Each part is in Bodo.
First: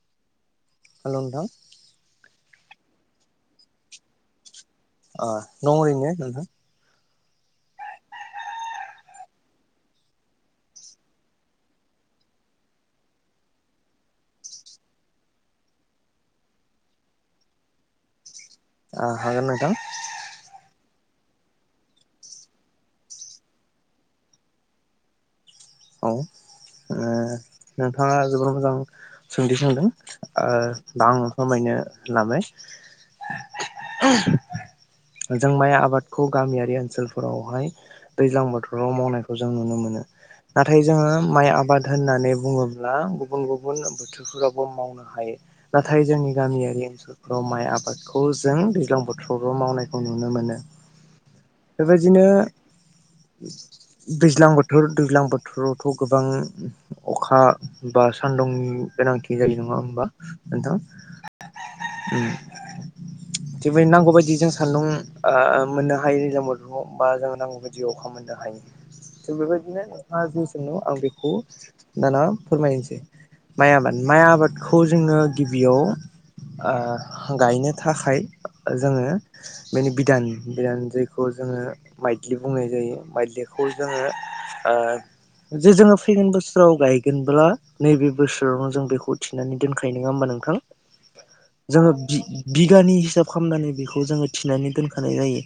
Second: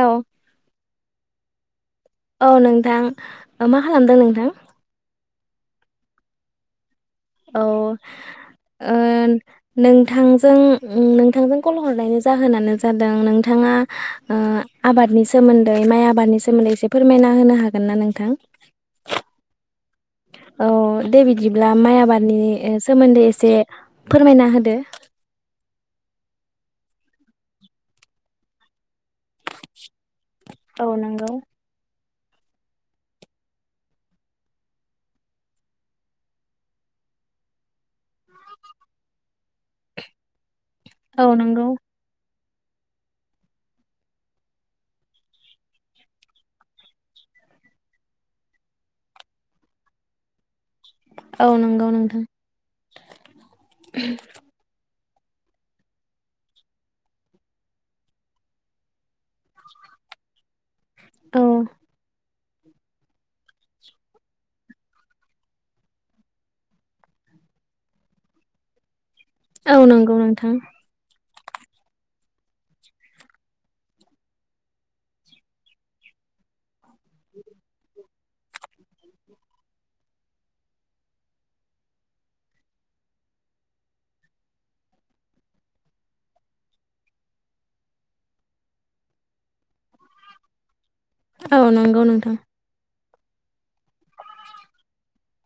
औ हेलो नोंथां औ नोंथां ओ मा खालामदों नोंथां अ दं ओरैनो नोंथां औ ओ नोंथांजों उम नोंथांजों कल हरनायनि जाहोनानो जादों नोंथाङा ओ आबादनि सोमोन्दै माइ आबादनि सोमोन्दै एसे फोरमायना होनो हागोन ना नोंथां? ओ हागोन नोंथां औ दे बिदिब्ला माइ आबादनि ओ सोमोन्दै एसे फोरमायना होदो औ ओ नोंथाङा जोबोर मोजां सोंथि सोंदों ओ औ दा आं नंगौ फोरमायनो होननानै [inaudible] जों माइ आबादखौ गामियारि ओनसोलफोरावहाय दैज्लां बोथोराव मावनायखौ जों नुनो मोनो नाथाय जोङो औ माइ नंगौ आबाद होननानै बुङोब्ला गुबुन गुबुन बोथोरफोरावबो मावनो हायो नाथाय जोंनि गामियारि ओनसोलफोराव माइ आबादखौ जों दैज्लां बोथोरावल' मावनायखौ नुनो मोनो औ नंगौ नोंथां बेबायदिनो दैज्लां बोथोर दैज्लां बोथ थोरावथ' गोबां अखा बा सान्दुंनि गोनांथि [unintelligible] नङा होमबा नोंथां औ उम थेयावबो नांगौ बायदि जों सान्दुं ओ मोननो हायो दैज्लां बोथोराव जों नांगौ बदि अखा मोननो हायो थिग औ बेबायदिनो नंगौ नोथाङा जे नोंथां सोंनो आं बे खौ दाना फोरमायनोसै माइ आबाद माइ आबादखौ जोङो गिबियाव ओ गायनो थाखाय जोङो बेनि बिधान बिधान जायखौ जोङो माइद्लि बुंनाय जायो माइद्लिखौ जोङो ओ जे जोङो फैगोन बोसोराव गायगोनब्ला नैबे बोसोरावनो जों बेखौ थिनानै दोनखायो नङा होमबा नोंथां औ जोङो नंगौ बि नोंथां बिगानि हिसाब खामनानै बेखौ जोङो थिनानै दोनखानाय जायो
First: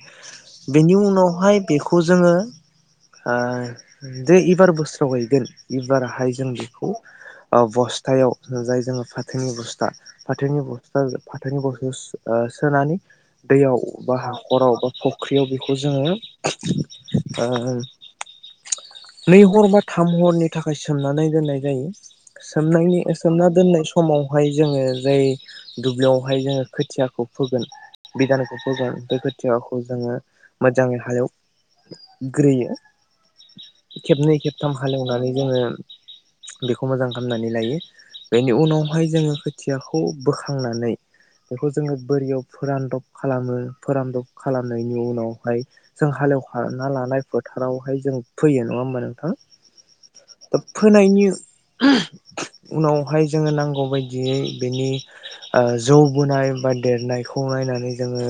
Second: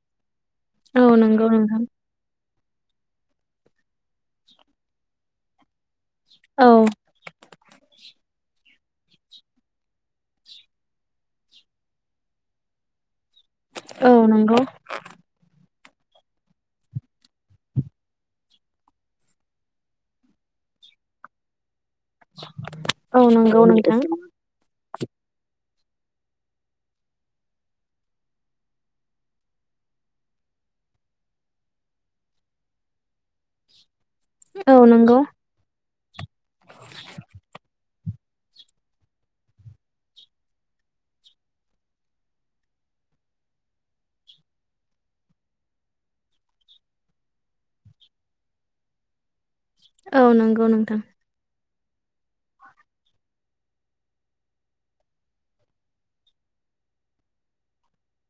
बेनि औ नंगौ उनावहाय नोंथां बेखौ जोङो ओ जे एबार बोसोराव गायगोन इबारहाय जों औ बेखौ अ बस थायाव जाय जोङो फाथोनि बस्ता फाथोनि बस्ताजों फाथोनि बस्तायाव सोनानै दैयाव औ बा नंगौ हाखराव बा फुख्रियाव बे खौ जोङो ओ नै हर बा थाम हरनि थाखाय सोमनानै दोननाय जायो सोमनायनि ओ औ सोमना नंगौ दोननाय नोंथां समावहाय जोङो जाय दुब्लियावहाय जोङो खोथियाखौ फोगोन बिधानखौ फोगोन बे खोथियाखौ जोङो मोजाङै हालेव ग्रोयो खेबनै खेबथाम औ नंगौ हालेवनानै जोङो बेखौ मोजां खालामनानै लायो बेनि उनावहाय जोङो खोथियाखौ बोखांनानै बेखौ जोङो बोरियाव फोरानदब खालामो फोरानदब खालामनायनि उनावहाय जों हालेवखाना लानाय फोथारावहाय जों फैयो नङा होमबा नोंथां औ नंगौ नोंथां फोनायनि उनावहाय जोङो नांगौ बायदियै बेनि ओ जौबोनाय बा देरनायखौ नायनानै जोङो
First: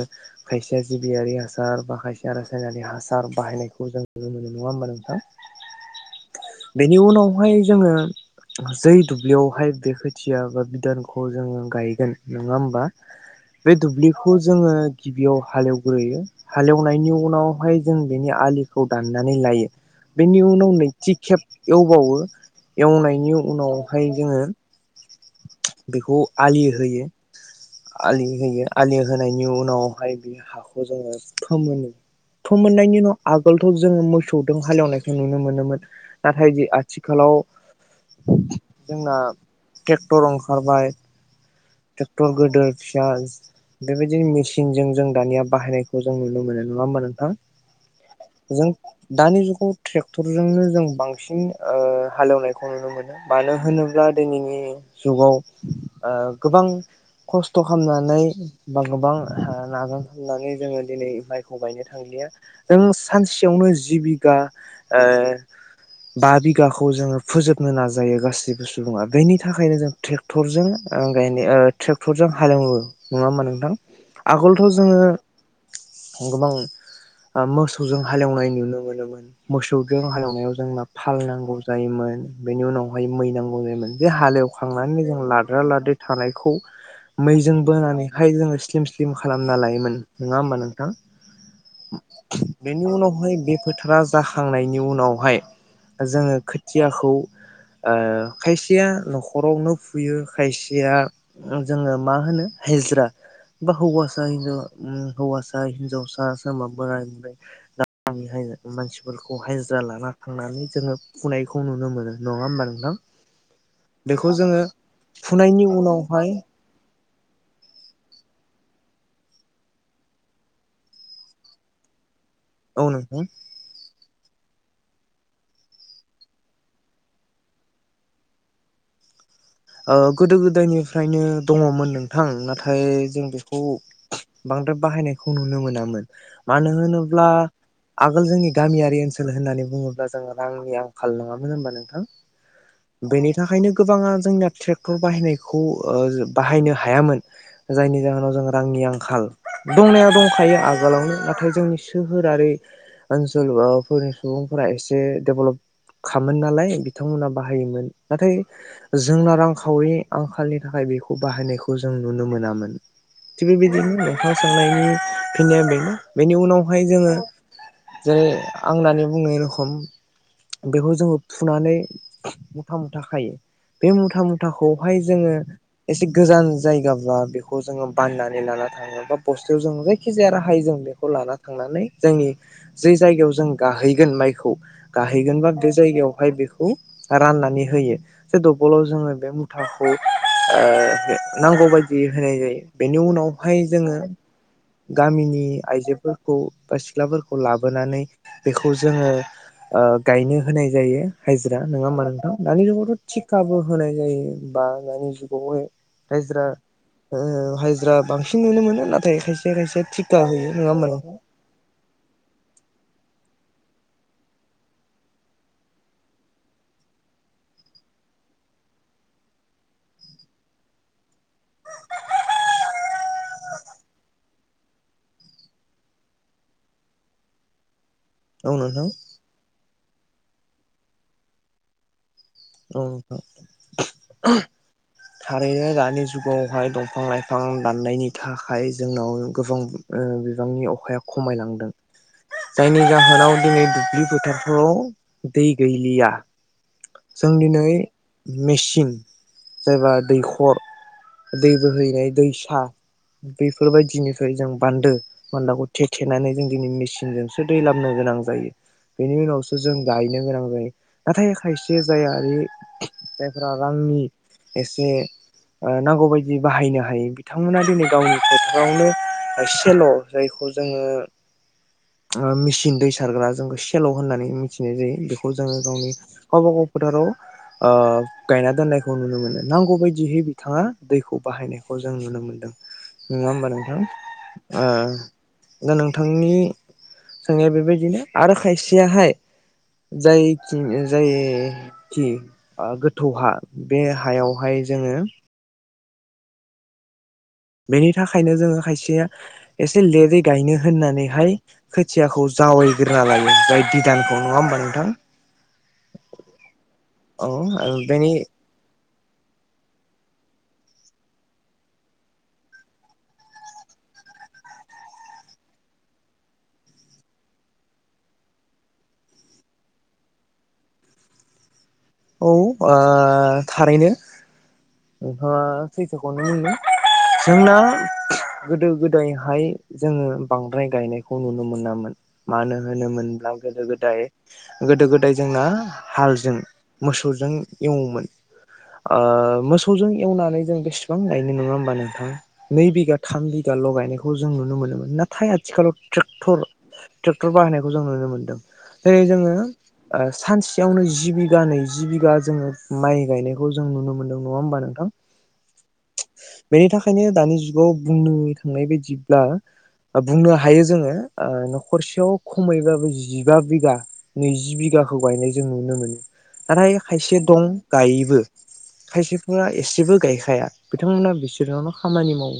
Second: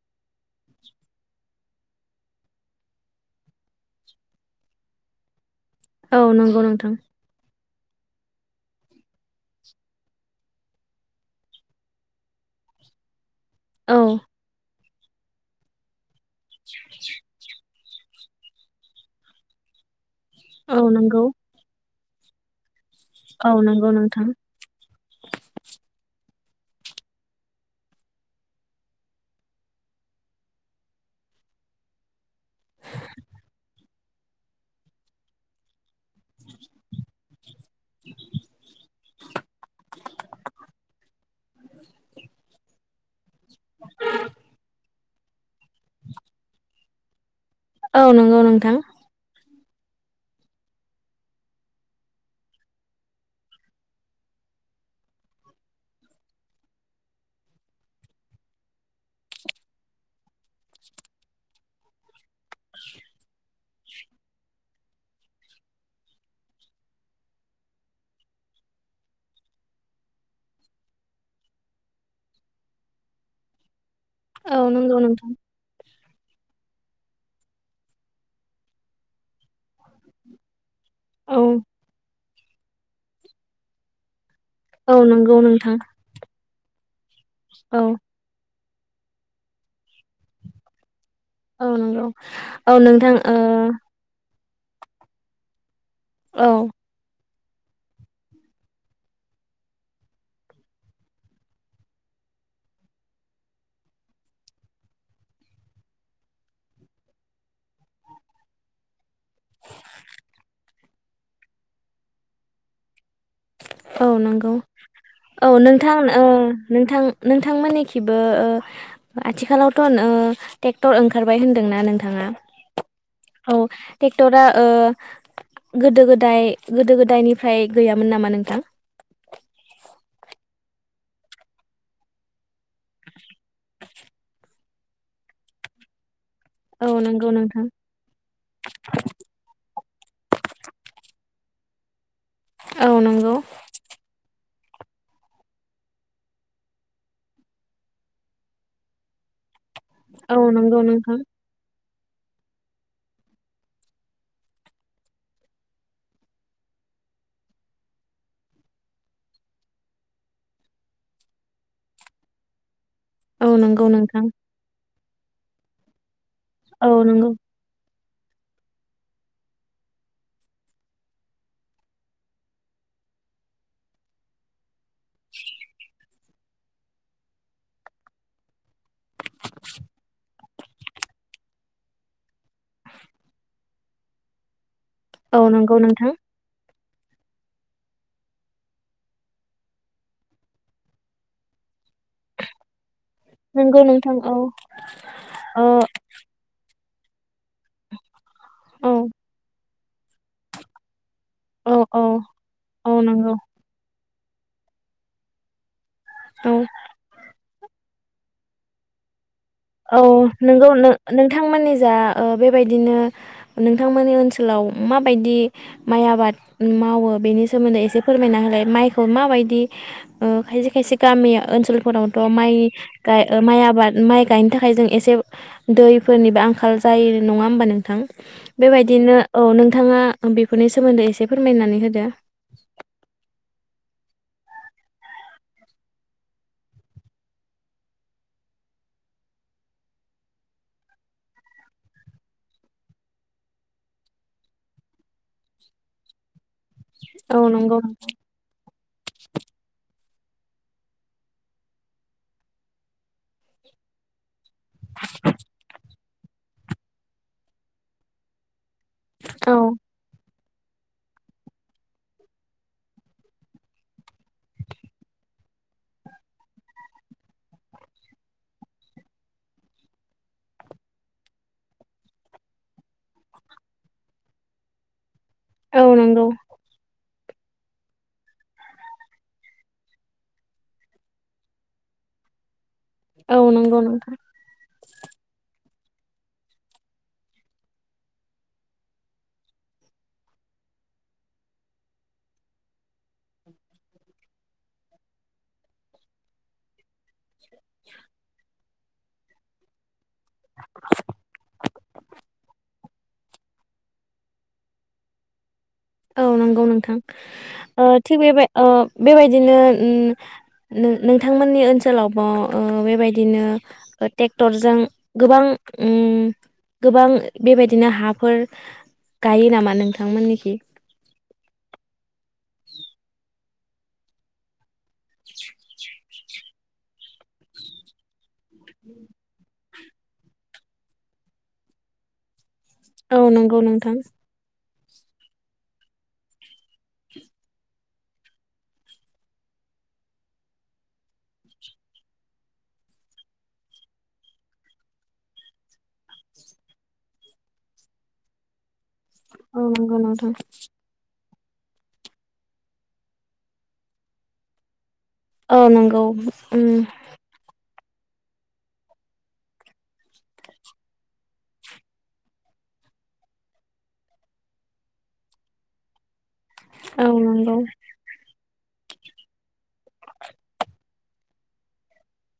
खायसेया जिबियारि हासार बा खायसे रासायनारि हासार बाहायनायखौ जों नुनो मोनो नङा होमबा नोंथां औ नंगौ नोंथां बेनि उनावहाय जोङो जै दुब्लियावहाय बे खोथिया बा बिधानखौ जोङो गायगोन नङा होमबा बे औ दुब्लिखौ जोङो गिबियाव हालेवग्रोयो हालेवनायनि उनावहाय जों बेनि आलिखौ दाननानै लायो बेनि उनाव औ नैथि नंगौ खेब एवबावो [inaudible] [inaudible] एवनायनि औ नंगौ उनावहाय नोंथां जोङो बेखौ आलि होयो आलि होयो आलि होनायनि उनावहाय बे हाखौ जोङो फोमोनो फोमोननायनि उनाव आगोलथ' जोङो मोसौजों हालेवनाय नुनो मोनोमोन नाथाय जे आथिखालाव जोंना ट्रेक्टर ओंखारबाय ट्रेक्टर गोदोर फिसा बेबायदिनो मेसिनजों जों दानिया बाहायनायखौ जों नुनो मोनो नङा होमबा नों थां औ नंगौ जों नोंथां दानि जुगाव ट्रेक्टरजोंनो जों बांसिन ओ हालेवनायखौ नुनो मानो होनोब्ला दिनैनि जुगाव ओ गोबां खस्थ' खालामनानै बा गोबां हो नाजाननानै खालामनानै जोङो दिनै माइखौ गायनो थांलिया जों सानसेयावनो जि बिगा ओ बा बिगाखौ जोङो फोजोबनो नाजायो गासैबो सुबुङा बेनि थाखायनो जों ट्रेक्टरजों गायनो ट्रेक्टरजों हालेवो नङा होनबा नोंथां औ आगोलथ' नंगौ जोङो नोंथां गोबां ओ मोसौजों हालेवनाय नुनो मोनोमोन मोसौजों हालेवनायाव जों ना औ फालनांगौ जायोमोन बेनि उनावहाय मै नांगौ जायोमोन बे हालेव औ खांनानै जों नंगौ लाद्रा नोंथां लाद्रि थानायखौ मैजों औ बोनानैहाय जोंङो सि स्लिम स्लिम खालामना लायोमोन नङा होमबा नोंथां औ नंगौ औ नोंथां ओ हांनायनि उनावहाय जोंङो खोथियाखौ ओ खायसेया नखरावनो फुयो खायसेया जोंङो मा होनो हायजा् बा हौवासा हिन्जाव उम हौवासा हिनजावसा सोरबा बोराय ओमफ्राय [unintelligible] मानसि फोरखौ हायजा् लाना थांनानै जोंङो फुनायखौ नुनो मोनो नङा होमबा नोंथां। औ बेखौ नंगौ जोङो औ फुनायनि नोंथां ओ उनावहाय नोंथां। नोंथांमोन खिबो ओ आथिखालावथ ओ ट्रेक्टर ओंखारबाय होनदोंना नोंथाङा। औ नोंथां। औ ट्रेक्टरा ओ गोदो गोदाय गोदो गोदायनिफ्राय गैयामोन नामा नों [inaudible] गोदो गोदायनिफ्रायनो दङमोन नोंथां नाथाय जों बेखौ बांद्राय बाहायनायखौ नुनो मोनामोन। मानो औ होनोब्ला नंगौ नोंथां आगोल जोंनि गामियारि ओनसोल होननानै बुङो जोंङो रांनि आंखाल नङामोन होनबा नोंथां। औ बेनि नंगौ थाखायनो गोबाङा जोंनिया। ट्रेक्टर बाहायनायखौ ओ बाहायनो हायामोन जायनि जाहोनाव जों रांनि आंखाल। दंनाया औ दंखायो नंगौ आगोलावनो नोंथां नाथाय जोंनि। सोहोरारि ओनसोल सुबुंफोरा एसे देबलबखामोन नालाय बिथांमोना बाहायोमोन नाथाय जोंना रां खावरि आंखालनि थाखाय बेखौ बाहायनायखौ जों नुनो मोनामोन। थिग औ नंगौ बेबादिनो नोंथां सोंनायनि। जोंनिया बेनो। बेनि उनावहाय औ जोंङो। नंगौ जेरै आं होननानै बुंनाय रोखम बेखौ जोंङो फुनानै मुथा मुथा खायो बे मुथा मुथ थाखौ बाहाय जोंङो एसे। गोजान जायगाब्ला बेखौ जोंङो बाननानै लाना थाङो बा बस्थायाव जों जायखि जाया राहाय जों बेखौ लाना थांनानै जोंनि जे जायगायाव जों गाहैगोन माइखौ औ गाहैगोनबा बे नंगौ नोंथां जायगायावहाय बेखौ। राननानै होयो ज दबलाव जोंङो। बे मुथाखौ ओ नांगौ बायदि। जि होनाय जायो बेनि उनावहाय नंगौ जोंङो। नोंथां औ गामिनि ओ आइजोफोरखौ। बा सिख्लाफोरखौ लाबोनानै बेखौ औ जोंङो। ओ गायनो होनाय जायो। हायज्रा औ नङा औ होमा नोंथां दानि औ जुगावथ नंगौ तिकाबो होनाय जायो। बा दानि जुगावहाय। हायज्रा औ ओ हाय द्रा बांसिन नुनो मोनो नाथाय खायसे खायसे औ थिखा होयो नोंगौ नङा होमबा नोंथां नो-नोंथांमोननि जा ओ बेबायदिनो नोंथांमोननि ओनसोलाव माबायदि माइ आबाद मावो बेनि सोमोन्दै एसे फोरमायना होलाय माइखौ माबायदि ओ खायसे खायसे गामि ओनसोलफोरावथ माइ गाय ओ माइ आबाद माइ गाय थाखाय जों एसे दैफोरनिबो आंखाल जायो नङा होमबा नों थां औ नोंथां बेबायदिनो औ नों नोंथाङा बेफोरनि सोमोन्दै एसे फोरमायनानै होदो। औ नोंथां। थारैनो दानि जुगावहाय दंफां लाइफां दाननायनि थाखाय जोंनाव गोबां ओ बिबांनि अखाया खमायलांदों जायनि जाहोनाव दिनै दुब्लि फोथारफ्राव दै गैलिया। जों औ दिनै नंगौ मेचिन जायबा दैख खर दै बोहैनाय दैसा बेैफोरबायदिनिफ्राय जों बान्दो बान्दाखौ थेखेनानै जों दिनै मेसिनजोंसो दैलाबनो गोनां जायो। बेनि उनावसो औ जों गायनो गोनां [unintelligible] नाथाय खायसे जे जायारि जायफोरा रांनि एसे ओ नांगौबायायदि बाहायनो हायो बिथांमोना दिनै गावनि फोथारावनो ओ सेल' जायखौ जोङो उम मेचिन दै सारग्रा जोंखौ सेल' होननानै मिथिनाय जायो बेखौ खौ जोङो औ गावनि नंगौ गावबा गाव फोथाराव ओ गायना दोननायखौ नुनो मोनो नांगौ बायदियै बिथाङा दैखौ बाहायनायखौ जों नुनो मोनदों। नङा औ होमबा नोंथां नंगौ नों ओ दा नोंथांनि सोंनाया बेबायदिनो आरो खायसेयाहाय जायखिनि ओ जा्य खि आ गोथौ हा बे हायावहाय जोङो बेनि थाखायनो जोङो खायसे थिया एसे लेदै गायनो होननानैहाय खोथियाखौ जावायग्रोना लायो जाय बिधानखौ नङा होमबा नोंथां? औ नंगौ नोंथां औ ओ बेनि थिग बेबाय ओ बेबायदिनो उम नों-नोंथांमोननि ओनसोलावबा ओ बेबायदिनो ओ टेक्टरजों गोबां उम गोबां बेबायदिनो हाफोर गायो नामा नोंथांमोननिखि? औ आ थारैनो। नोंथांआ सैथोखौनो होन। जोंना गोदो गोदायहाय जोङो बांद्राय गायनायखौ नुनो मोनामोन मानो औ होनोमोनब्ला नंगौ गोदो नोंथां गोदाय गोदो गोदाय जोंना हालजों मोसौजों एवोमोन ओ मोसौजों एवनानै जों बेसेबां गायनो नङा होमबा नोंथां? नै बिगा थाम बिगाल' गायनायखौ जों नुनो मोनोमोन नाथाय आथिखालाव ट्रेक्टर, ट्रेक्टर बाहायनायखौ जों नुनो मोनदों। जेरै जोङो औ नंगौ ओ नोंथां सानसेयावनो जि बि गा नैजि बिगा जोङो माइ गायनायखौ जों नुनो मोनदों नङा होमबा नोंथां? औ नंगौ। उम खौ बुंनो थांनाय बायदिब्ला बुंनो हायो जोङो ओ न'खरसेयाव खमैबाबो जिबा बिगा नैजि बिगाखौ गायनाय जों नुनो मोनो। नाथाय औ खायसे दं नंगौ गायोबो। खायसेफोरा एसेबो गायखाया। बिथांमोना बिसोरनावनो खामानि मावो।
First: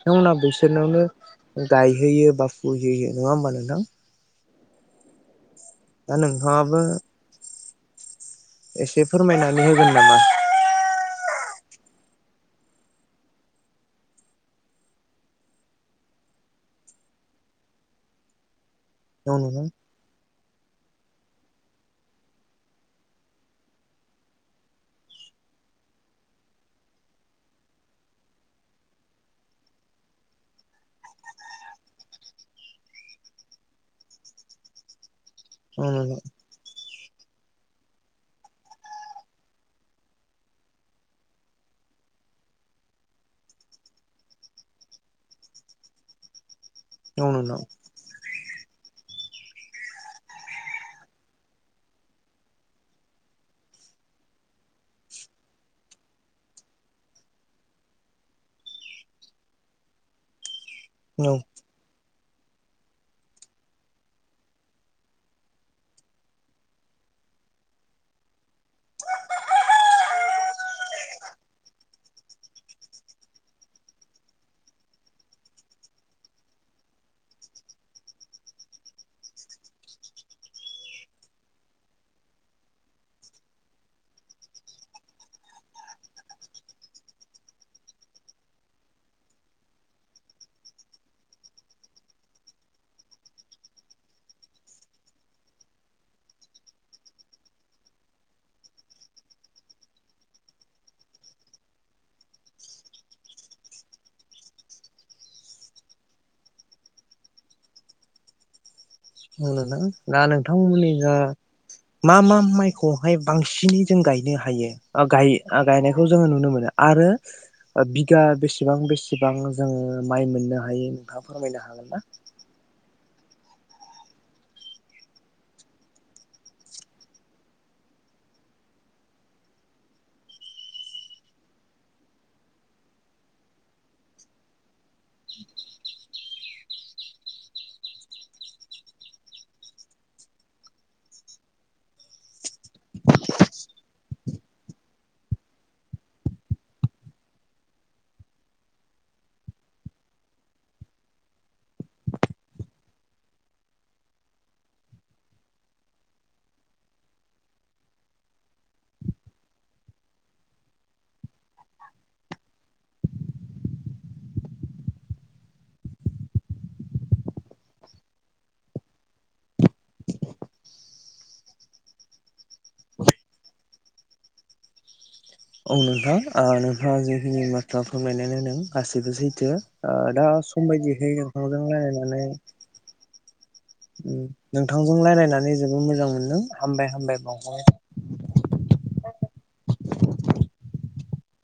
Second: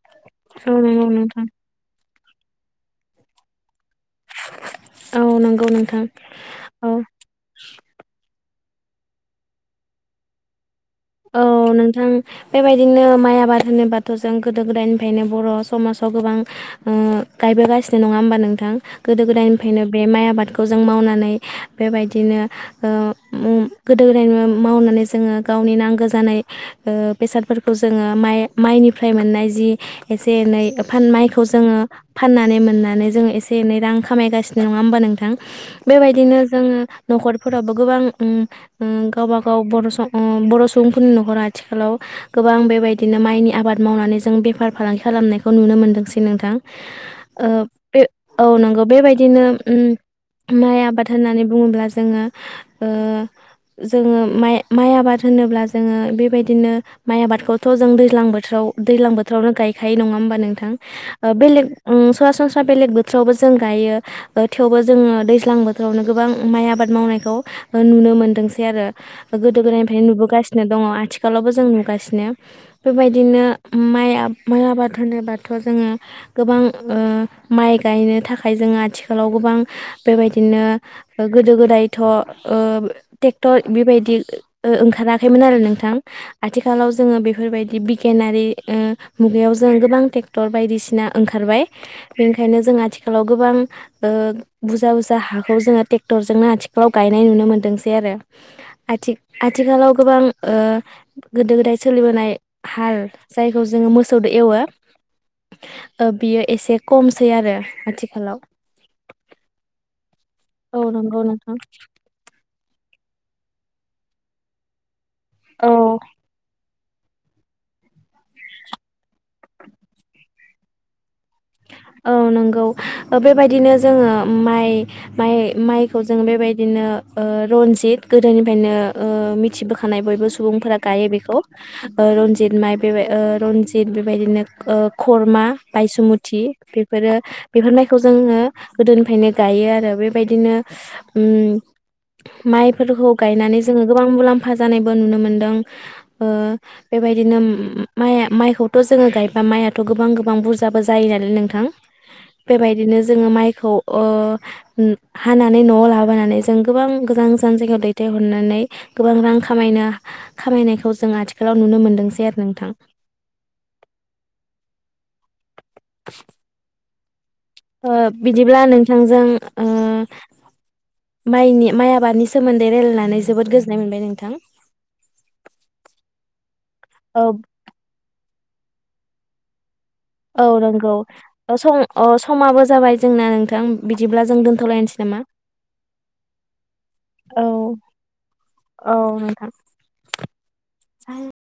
थांमोना औ बिसोरनावनो नंगौ नोंथां गायहोयो बा फुहैयो, नङा होमबा नोंथां? औ नोंगौ नोंथां दा नोंथाङाबो औ। [inaudible] एसे फोरमायनानै होगोन नामा? औ नोंथां बेबायदिनो माइ आबाद होनोबाथ' जों गोदो गोदायनिफ्रायनो बर' समाजाव गोबां ओ गायबोगासिनो नङा होमबा नोंथां? गोदो औ नोंथां गोदायनिफ्रायनो बे माइ आबादखौ जों मावनानै बे बेबायदिनो ओ [unintelligible] गोदो गोदाय मावनानै जोङो गावनि नां जानाय ओ बेसादफोरखौ जोङो माइ माइनिफ्राय मोननाय जि एसे एनै फान माइखौ जोङो फाननानै मोननानै जोङो एसे एनै रां खामायगासिनो, नङा होमबा नोंथां? औ नोंथां बेबायदिनो जोङो न'खर फोराबो गोबां उम उम गावबागाव बर' स बर' स बुंफोरनि न'खरा आथिखालाव गोबां बेबायदिनो माइनि आबाद मावनानै जों बेफार फालांगि खालामनायखौ नुनो मोनदोंसै नोंथां। औ ओ नोंथां बे औ नंगौ बेबाय बिनो उम माइ आबाद होननानै बुङोब्ला जोङो ओ जोङो माइ, माइ आबाद होनोब्ला जोङो बेबायदिनो माइ आबादखौथ' जों दैज्लां बोथोराव दैज्लां बोथोरावनो गायखायो नङा होमबा नोंथां? ओ औ बेलेग उम सरासनस्रा बेलेग बोथोरावबो जों गायो ओ थेवबो जोङो दैज्लां बोथोरावनो गोबां माइ आबाद मावनायखौ नुनो मोनदोंसै आरो गोदो गोदायनिफ्रायनो नुबोगासि नो दङ आथिखालावबो जों नुगासिनो बेबायदिनो माइ माइ आबाद होनोबाथ' जोङो गोबां ओ माइ गायनो थाखाय जोङो आथिखालाव गोबां बेबायदिनो गोदो गोदायथ' ओ टेक्टर बेबायदि ओ ओंखारा आखैमोन आरो नोंथां आथिखालाव जोङो बेफोरबायदि बिगियानारि ओ मुगायाव जों गोबां टेक्टर बायदिसिना ओंखारबाय बेखायनो जों आथिखालाव गोबां ओ बुरजा बुरजा हाखौ जोङो टेक्टरजोंनो आथिखालाव गायनाय नुनो मोनदोंसै आरो आथि आथिखालाव गोबां ओ गोदो गोदाय सोलिबोनाय हाल जायखौ जोङो मोसौदो एवो ओ बियो एसे खमसै आरो आथिखालाव। [unintelligible] दा औ नोंथांमोननि जा नंगौ नोंथां मा मा माइखौहाय बांसिनै जों गायनो हायो। ओ गायो गायनायखौ जोङो नुनो मोना। आरो बिगा बेसेबां बेसेबां जों माय मोननो हायो? नोंथाङा फोरमायनो हागोन ना? औ नंगौ बेबायदिनो जोङो माय माय मायखौ जों बेबायदिनो ओ रनजित गोदोनिफ्रायनो ओ मिथिबोखानाय बयबो सुबुंफोरा गायो बेखौ ओ रनजित माय बेबाय ओ रनजित बेबायदिनो ओ खरमा बायसुमु थि बेफोरो बेफोर माइखौ जोङो गोदोनिफ्रायनो गायो आरो थि बेफोरो बेफोर माइखौ जोङो गोदोनिफ्रायनो गायो आरो बेबायदिनो ओम मायफोरखौ गायनानै जोङो गोबां मुलाम्फा जानायबो नुनो मोनदों ओ बेबायदिनो उम उम माया मायखौथ' जोङो गायबा मायाथ' गोबां गोबां बुरजाबो जाय नोंथां बेबायदिनो जोङो मायखौ अ हानानै न'आव लाबोनानै जों गोबां गोजान गोजान जायगायाव दैथायहरनानै गोबां रां खामायनो खामायनायखौ जों आथिखालाव नुनो मोनदोंसै आरो नोंथां। [inaudible] ओ बिदिब्ला नोंथांजों ओ मायनि माय आबादनि सोमोन्दै रायलायनानै जोबोद गोजोननाय मोनबाय नोंथां। औ नोंथां ओ नोंथाङा औ जिखिनि बाथ्रा फोरमाय [unintelligible] गासैबो सैथो। ओ दा औ सम नंगौ बायदिहै ओ नोंथांजों सम अ रायलायनानै समाबो जाबाय जोंना नोंथां बिदिब्ला जों नोंथांजों दोनथ'लायनोसै नामा? रायलायनानै जोबोद मोजां मोनदों हामबाय हामबाय औ औ बावबाय। नोंथां [unintelligible]